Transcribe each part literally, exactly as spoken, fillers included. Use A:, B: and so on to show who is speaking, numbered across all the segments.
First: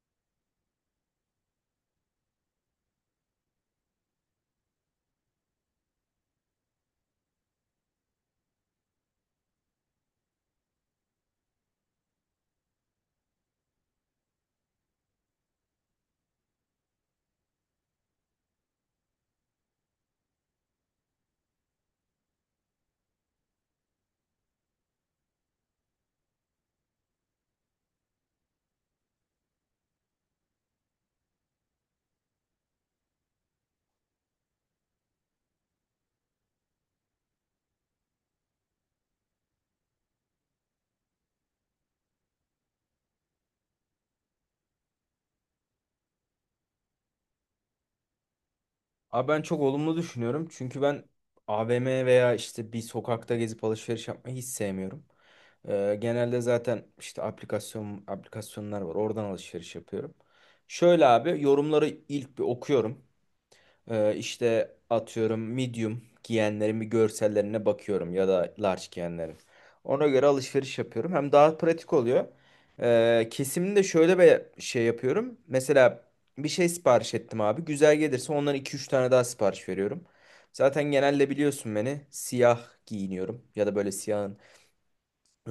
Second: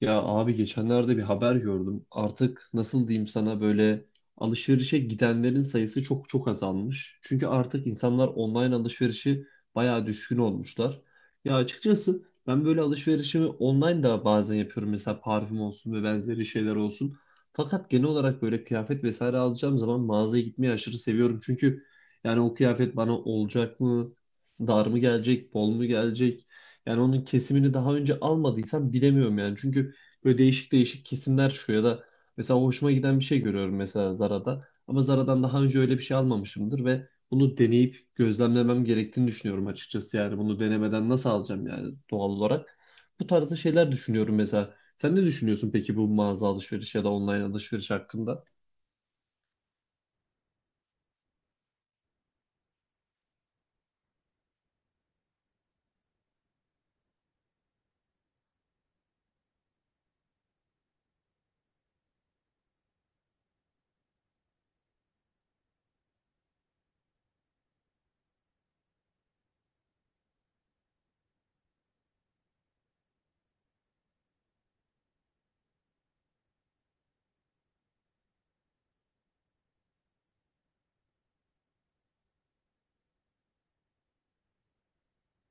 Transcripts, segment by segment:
A: Ya abi geçenlerde bir haber gördüm. Artık nasıl diyeyim sana böyle alışverişe gidenlerin sayısı çok çok azalmış. Çünkü artık insanlar online alışverişi bayağı düşkün olmuşlar. Ya açıkçası ben böyle alışverişimi online da bazen yapıyorum. Mesela parfüm olsun ve benzeri şeyler olsun. Fakat genel olarak böyle kıyafet vesaire alacağım zaman mağazaya gitmeyi aşırı seviyorum. Çünkü yani o kıyafet bana olacak mı? Dar mı gelecek? Bol mu gelecek? Yani onun kesimini daha önce almadıysam bilemiyorum yani. Çünkü Böyle değişik değişik kesimler çıkıyor ya da mesela hoşuma giden bir şey görüyorum mesela Zara'da. Ama Zara'dan daha önce öyle bir şey almamışımdır ve bunu deneyip gözlemlemem gerektiğini düşünüyorum açıkçası yani. Bunu denemeden nasıl alacağım yani doğal olarak. Bu tarzda şeyler düşünüyorum mesela. Sen ne düşünüyorsun peki bu mağaza alışveriş ya da online alışveriş hakkında?
B: Abi ben çok olumlu düşünüyorum. Çünkü ben A V M veya işte bir sokakta gezip alışveriş yapmayı hiç sevmiyorum. Ee, genelde zaten işte aplikasyon aplikasyonlar var. Oradan alışveriş yapıyorum. Şöyle abi, yorumları ilk bir okuyorum. Ee, işte atıyorum medium giyenlerin bir görsellerine bakıyorum ya da large giyenlerin. Ona göre alışveriş yapıyorum. Hem daha pratik oluyor. Ee, kesimde şöyle bir şey yapıyorum. Mesela bir şey sipariş ettim abi. Güzel gelirse ondan iki üç tane daha sipariş veriyorum. Zaten genelde biliyorsun, beni siyah giyiniyorum ya da böyle siyahın,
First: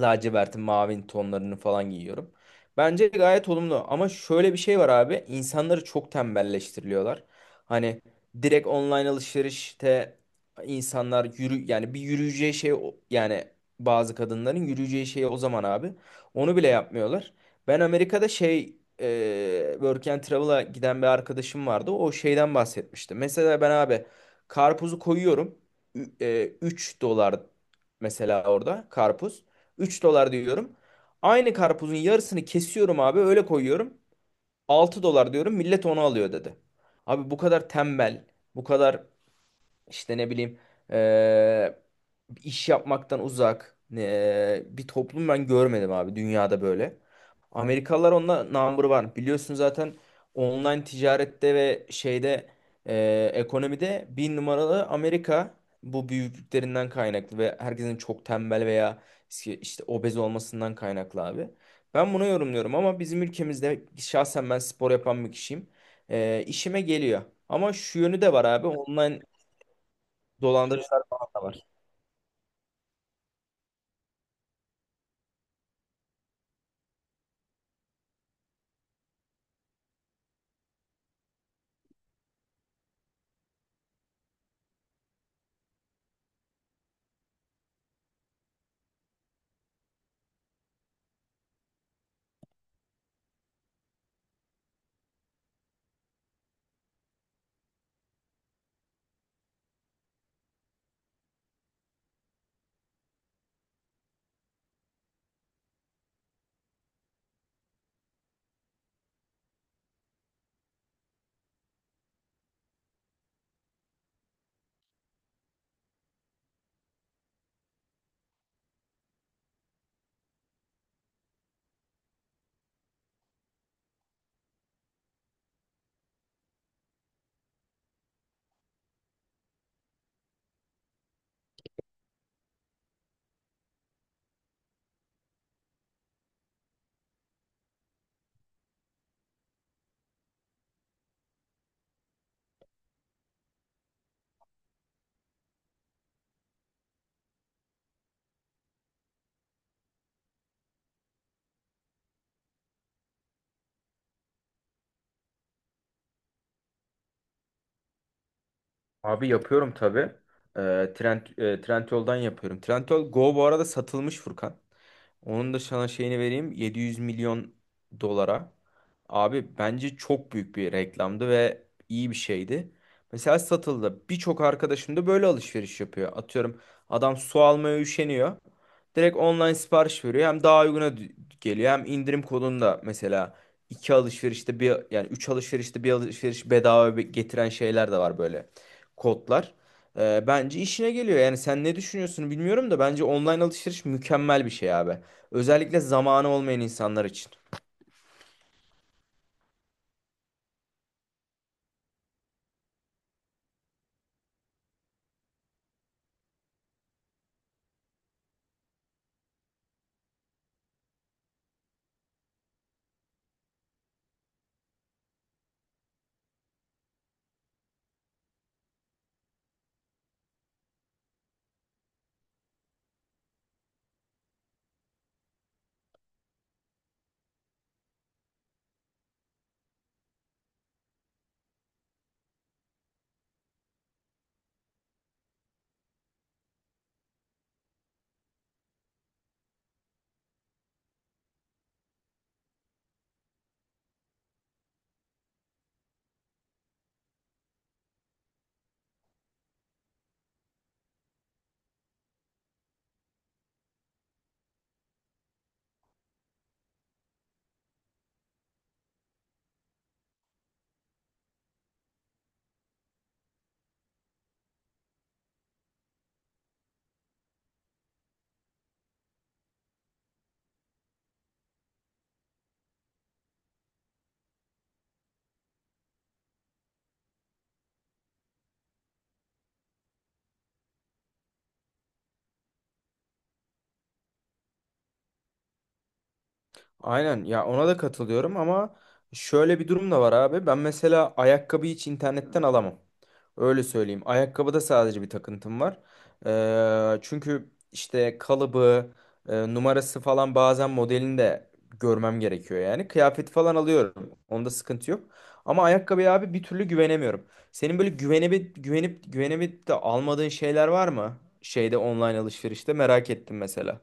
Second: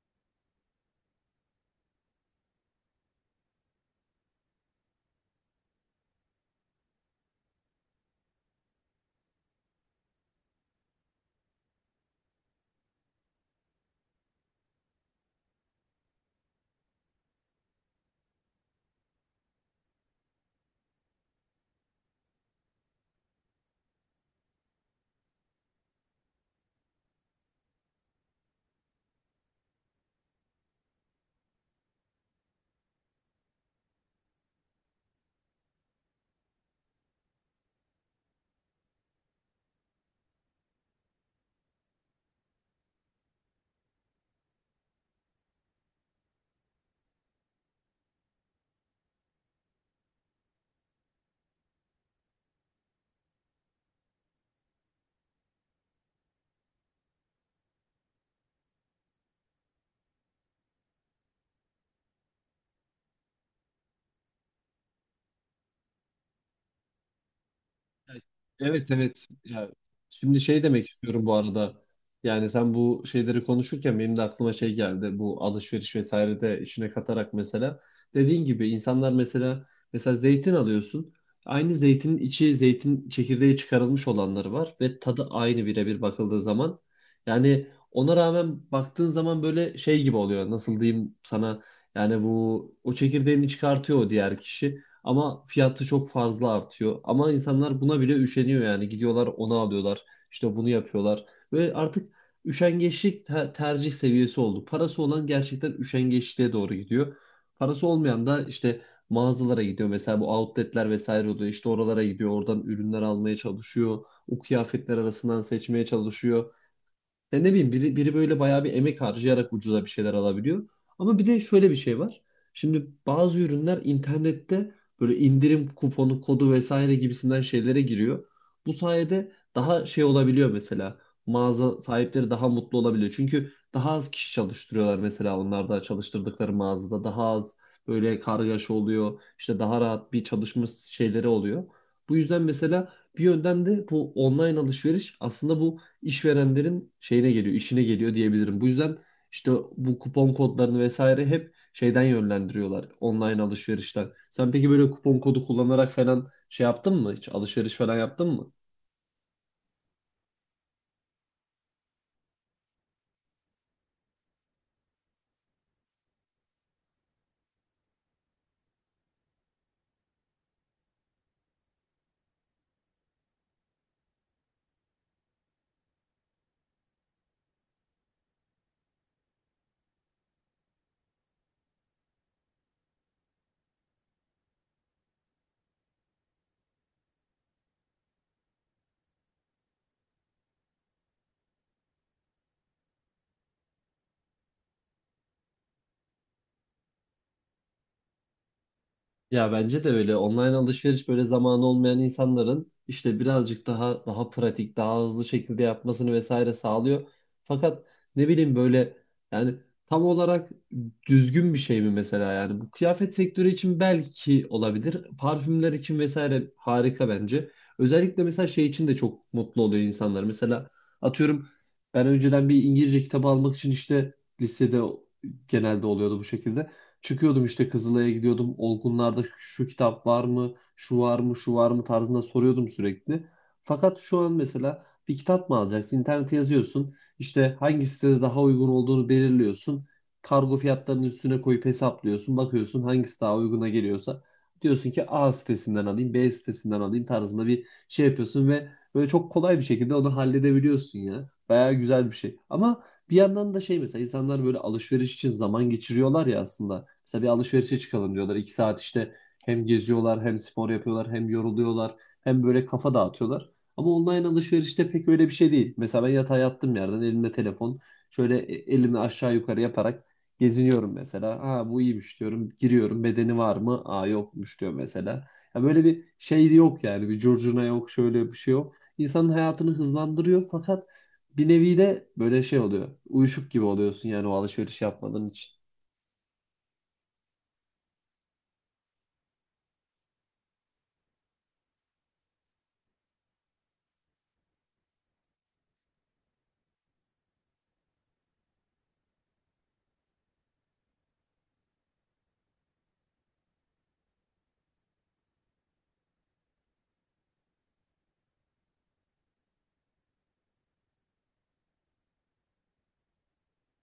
B: lacivertin, mavin tonlarını falan giyiyorum. Bence gayet olumlu, ama şöyle bir şey var abi. İnsanları çok tembelleştiriliyorlar. Hani direkt online alışverişte insanlar yürü, yani bir yürüyeceği şey, o- yani bazı kadınların yürüyeceği şey o zaman abi. Onu bile yapmıyorlar. Ben Amerika'da şey e, Work and Travel'a giden bir arkadaşım vardı. O şeyden bahsetmişti. Mesela ben abi, karpuzu koyuyorum, üç dolar mesela orada karpuz. 3 dolar diyorum. Aynı karpuzun yarısını kesiyorum abi, öyle koyuyorum. 6 dolar diyorum, millet onu alıyor dedi. Abi bu kadar tembel, bu kadar işte ne bileyim, eee, İş yapmaktan uzak e, bir toplum ben görmedim abi dünyada böyle. Amerikalılar onda number var. Biliyorsun zaten, online ticarette ve şeyde, e, ekonomide bir numaralı Amerika. Bu büyüklüklerinden kaynaklı ve herkesin çok tembel veya işte işte obez olmasından kaynaklı abi. Ben bunu yorumluyorum, ama bizim ülkemizde şahsen ben spor yapan bir kişiyim. E, işime geliyor. Ama şu yönü de var abi,
A: Evet,
B: online
A: evet. Ya, şimdi şey demek
B: dolandırıcılar
A: istiyorum
B: falan
A: bu
B: da var.
A: arada. Yani sen bu şeyleri konuşurken benim de aklıma şey geldi. Bu alışveriş vesaire de işine katarak mesela. Dediğin gibi insanlar mesela mesela zeytin alıyorsun. Aynı zeytinin içi zeytin çekirdeği çıkarılmış olanları var ve tadı aynı birebir bakıldığı zaman. Yani ona rağmen baktığın zaman böyle şey gibi oluyor. Nasıl diyeyim sana? Yani bu o çekirdeğini çıkartıyor o diğer kişi. Ama fiyatı çok fazla artıyor. Ama insanlar buna bile üşeniyor yani. Gidiyorlar onu alıyorlar. İşte bunu yapıyorlar. Ve artık üşengeçlik te- tercih seviyesi oldu. Parası olan gerçekten üşengeçliğe doğru gidiyor. Parası olmayan da işte mağazalara gidiyor. Mesela bu outletler vesaire oluyor. İşte oralara gidiyor. Oradan ürünler almaya çalışıyor. O kıyafetler arasından seçmeye çalışıyor. Ya ne bileyim biri, biri böyle bayağı bir emek harcayarak ucuza bir şeyler alabiliyor. Ama bir de şöyle bir şey var. Şimdi bazı ürünler internette böyle indirim kuponu, kodu vesaire gibisinden şeylere giriyor. Bu sayede daha şey olabiliyor mesela. Mağaza sahipleri daha mutlu olabiliyor. Çünkü daha az kişi çalıştırıyorlar mesela onlarda çalıştırdıkları mağazada. Daha az böyle kargaşa oluyor. İşte daha rahat bir çalışma şeyleri oluyor. Bu yüzden mesela bir yönden de bu online alışveriş aslında bu işverenlerin şeyine geliyor, işine geliyor diyebilirim. Bu yüzden işte bu kupon kodlarını vesaire hep şeyden yönlendiriyorlar online alışverişten. Sen peki böyle kupon kodu kullanarak falan şey yaptın mı hiç? Alışveriş falan yaptın mı?
B: Abi yapıyorum tabii. Ee, Trend, e, Trendyol'dan yapıyorum. Trendyol Go bu arada satılmış Furkan. Onun da sana şeyini vereyim. 700 milyon dolara. Abi bence çok büyük bir reklamdı ve iyi bir şeydi. Mesela satıldı. Birçok arkadaşım da böyle alışveriş yapıyor. Atıyorum adam su almaya üşeniyor. Direkt online sipariş veriyor. Hem daha uyguna d- geliyor, hem indirim kodunda mesela iki alışverişte bir, yani üç alışverişte bir alışveriş bedava be- getiren şeyler de var böyle kodlar. Ee, bence işine geliyor. Yani sen ne düşünüyorsun bilmiyorum da, bence online alışveriş mükemmel bir şey abi. Özellikle zamanı olmayan insanlar için.
A: Ya bence de öyle. Online alışveriş böyle zamanı olmayan insanların işte birazcık daha daha pratik, daha hızlı şekilde yapmasını vesaire sağlıyor. Fakat ne bileyim böyle yani tam olarak düzgün bir şey mi mesela yani bu kıyafet sektörü için belki olabilir. Parfümler için vesaire harika bence. Özellikle mesela şey için de çok mutlu oluyor insanlar. Mesela atıyorum ben önceden bir İngilizce kitabı almak için işte lisede genelde oluyordu bu şekilde. Çıkıyordum işte Kızılay'a gidiyordum. Olgunlarda şu kitap var mı, şu var mı, şu var mı tarzında soruyordum sürekli. Fakat şu an mesela bir kitap mı alacaksın? İnternete yazıyorsun. İşte hangi sitede daha uygun olduğunu belirliyorsun. Kargo fiyatlarının üstüne koyup hesaplıyorsun. Bakıyorsun hangisi daha uyguna geliyorsa. Diyorsun ki A sitesinden alayım, B sitesinden alayım tarzında bir şey yapıyorsun ve böyle çok kolay bir şekilde onu halledebiliyorsun ya. Bayağı güzel bir şey. Ama bir yandan da şey mesela insanlar böyle alışveriş için zaman geçiriyorlar ya aslında. Mesela bir alışverişe çıkalım diyorlar. iki saat işte hem geziyorlar hem spor yapıyorlar hem yoruluyorlar hem böyle kafa dağıtıyorlar. Ama online alışverişte pek öyle bir şey değil. Mesela ben yatağa yattım yerden elimde telefon şöyle e- elimi aşağı yukarı yaparak geziniyorum mesela. Ha bu iyiymiş diyorum. Giriyorum bedeni var mı? Aa yokmuş diyor mesela. Ya böyle bir şey yok yani bir curcuna yok şöyle bir şey yok. İnsanın hayatını hızlandırıyor fakat bir nevi de böyle şey oluyor. Uyuşuk gibi oluyorsun yani o alışveriş yapmadığın için.
B: Aynen ya, ona da katılıyorum, ama şöyle bir durum da var abi. Ben mesela ayakkabıyı hiç internetten alamam. Öyle söyleyeyim. Ayakkabıda sadece bir takıntım var. Ee, çünkü işte kalıbı, e, numarası falan, bazen modelini de görmem gerekiyor yani. Kıyafet falan alıyorum, onda sıkıntı yok. Ama ayakkabıya abi bir türlü güvenemiyorum. Senin böyle güvenip güvenip güvenip de almadığın şeyler var mı? Şeyde, online alışverişte merak ettim mesela.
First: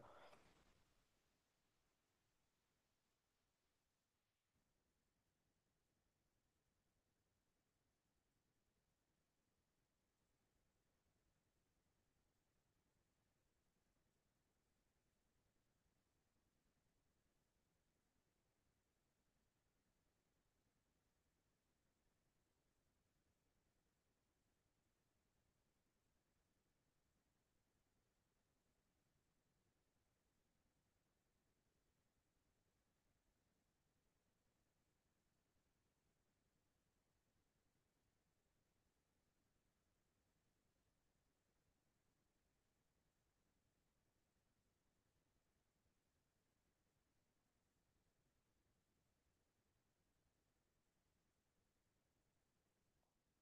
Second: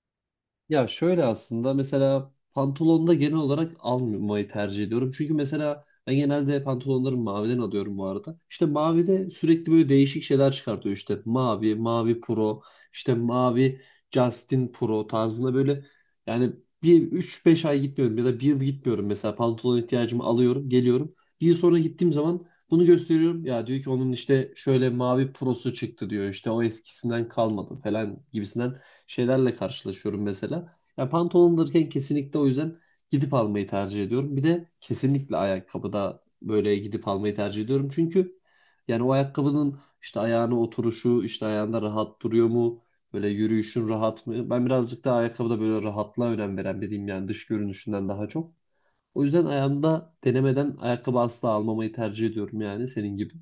A: Ya şöyle aslında mesela pantolonda genel olarak almayı tercih ediyorum. Çünkü mesela ben genelde pantolonları maviden alıyorum bu arada. İşte mavide sürekli böyle değişik şeyler çıkartıyor. İşte mavi, mavi pro, işte mavi Justin Pro tarzında böyle yani bir üç beş ay gitmiyorum ya da bir yıl gitmiyorum mesela pantolon ihtiyacımı alıyorum, geliyorum. Bir yıl sonra gittiğim zaman bunu gösteriyorum. Ya diyor ki onun işte şöyle mavi prosu çıktı diyor. İşte o eskisinden kalmadı falan gibisinden şeylerle karşılaşıyorum mesela. Ya pantolon alırken kesinlikle o yüzden gidip almayı tercih ediyorum. Bir de kesinlikle ayakkabıda böyle gidip almayı tercih ediyorum. Çünkü yani o ayakkabının işte ayağına oturuşu, işte ayağında rahat duruyor mu? Böyle yürüyüşün rahat mı? Ben birazcık daha ayakkabıda böyle rahatlığa önem veren biriyim yani dış görünüşünden daha çok. O yüzden ayağımda denemeden ayakkabı asla almamayı tercih ediyorum yani senin gibi.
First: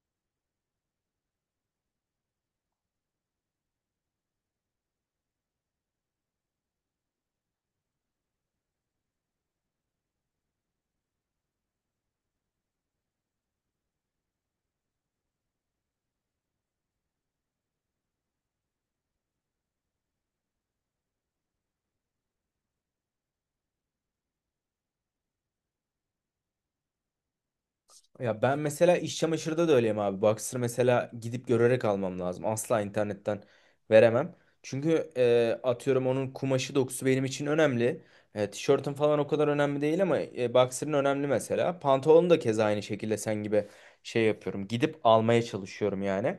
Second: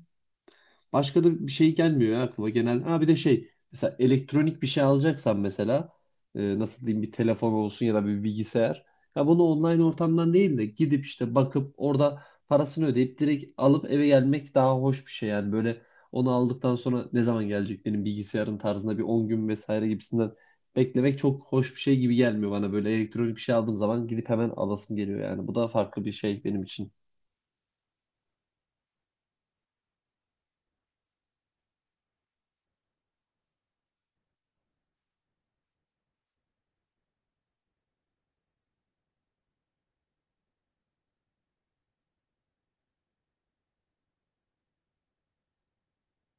A: Başka da bir şey gelmiyor ya aklıma genel. Ha bir de şey mesela elektronik bir şey alacaksan mesela e, nasıl diyeyim bir telefon olsun ya da bir bilgisayar. Ya bunu online ortamdan değil de gidip işte bakıp orada parasını ödeyip direkt alıp eve gelmek daha hoş bir şey yani böyle onu aldıktan sonra ne zaman gelecek benim bilgisayarın tarzında bir on gün vesaire gibisinden beklemek çok hoş bir şey gibi gelmiyor bana böyle elektronik bir şey aldığım zaman gidip hemen alasım geliyor yani bu da farklı bir şey benim için.
B: Ya ben mesela iş çamaşırda da öyleyim abi. Boxer mesela gidip görerek almam lazım. Asla internetten veremem. Çünkü e, atıyorum onun kumaşı, dokusu benim için önemli. E, tişörtün falan o kadar önemli değil, ama e, boxer'ın önemli mesela. Pantolonu da keza aynı şekilde sen gibi şey yapıyorum. Gidip almaya çalışıyorum yani.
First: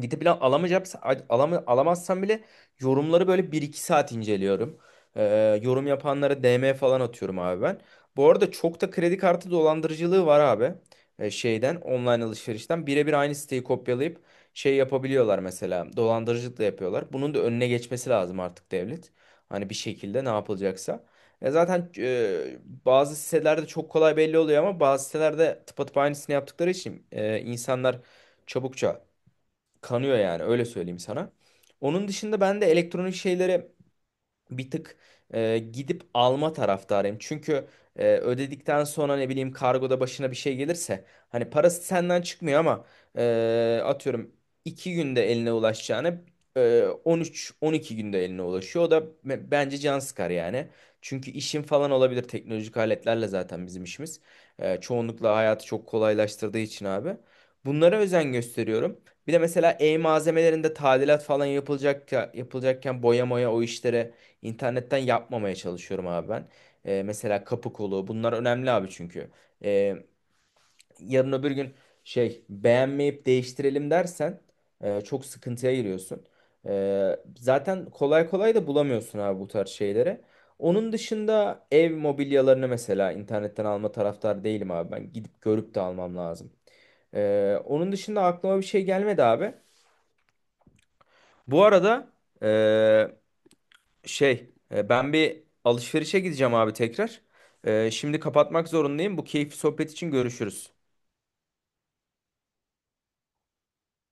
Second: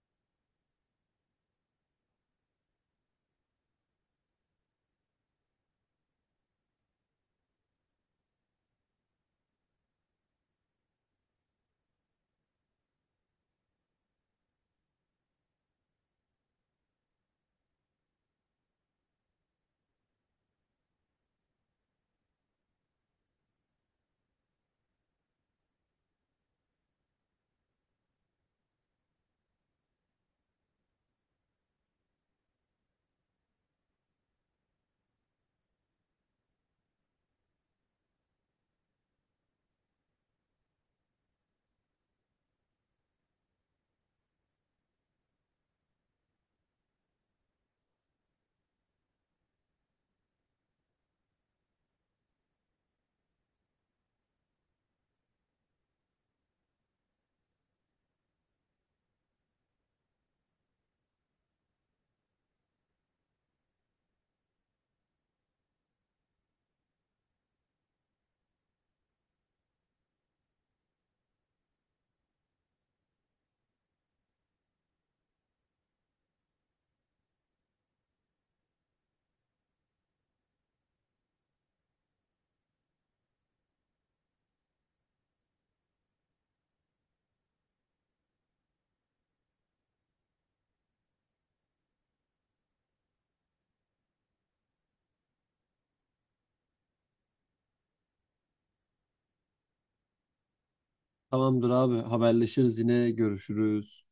B: Gidip plan alamayacaksa, alama- alamazsam bile, yorumları böyle bir iki saat inceliyorum. Ee, yorum yapanlara D M falan atıyorum abi ben. Bu arada çok da kredi kartı dolandırıcılığı var abi. Ee, şeyden, online alışverişten birebir aynı siteyi kopyalayıp şey yapabiliyorlar mesela, dolandırıcılık da yapıyorlar. Bunun da önüne geçmesi lazım artık devlet. Hani bir şekilde ne yapılacaksa. E zaten, e, bazı sitelerde çok kolay belli oluyor, ama bazı sitelerde tıpatıp aynısını yaptıkları için e, insanlar çabukça kanıyor, yani öyle söyleyeyim sana. Onun dışında ben de elektronik şeylere bir tık e, gidip alma taraftarıyım. Çünkü e, ödedikten sonra ne bileyim, kargoda başına bir şey gelirse, hani parası senden çıkmıyor, ama e, atıyorum iki günde eline ulaşacağını e, on üçe on iki günde eline ulaşıyor. O da be- bence can sıkar yani. Çünkü işin falan olabilir, teknolojik aletlerle zaten bizim işimiz. E, çoğunlukla hayatı çok kolaylaştırdığı için abi. Bunlara özen gösteriyorum. Bir de mesela ev malzemelerinde tadilat falan yapılacak yapılacakken, boya moya o işlere, İnternetten yapmamaya çalışıyorum abi ben. Ee, mesela kapı kolu, bunlar önemli abi çünkü. Ee, Yarın öbür gün şey, beğenmeyip değiştirelim dersen, e, çok sıkıntıya giriyorsun. Ee, zaten kolay kolay da bulamıyorsun abi bu tarz şeyleri. Onun dışında ev mobilyalarını mesela internetten alma taraftar değilim abi ben. Gidip görüp de almam lazım. Ee, onun dışında aklıma bir şey gelmedi abi. Bu arada, Şey, e, ben bir alışverişe gideceğim abi tekrar. E, şimdi kapatmak zorundayım. Bu keyifli sohbet için görüşürüz.
A: Tamamdır abi, haberleşiriz, yine görüşürüz.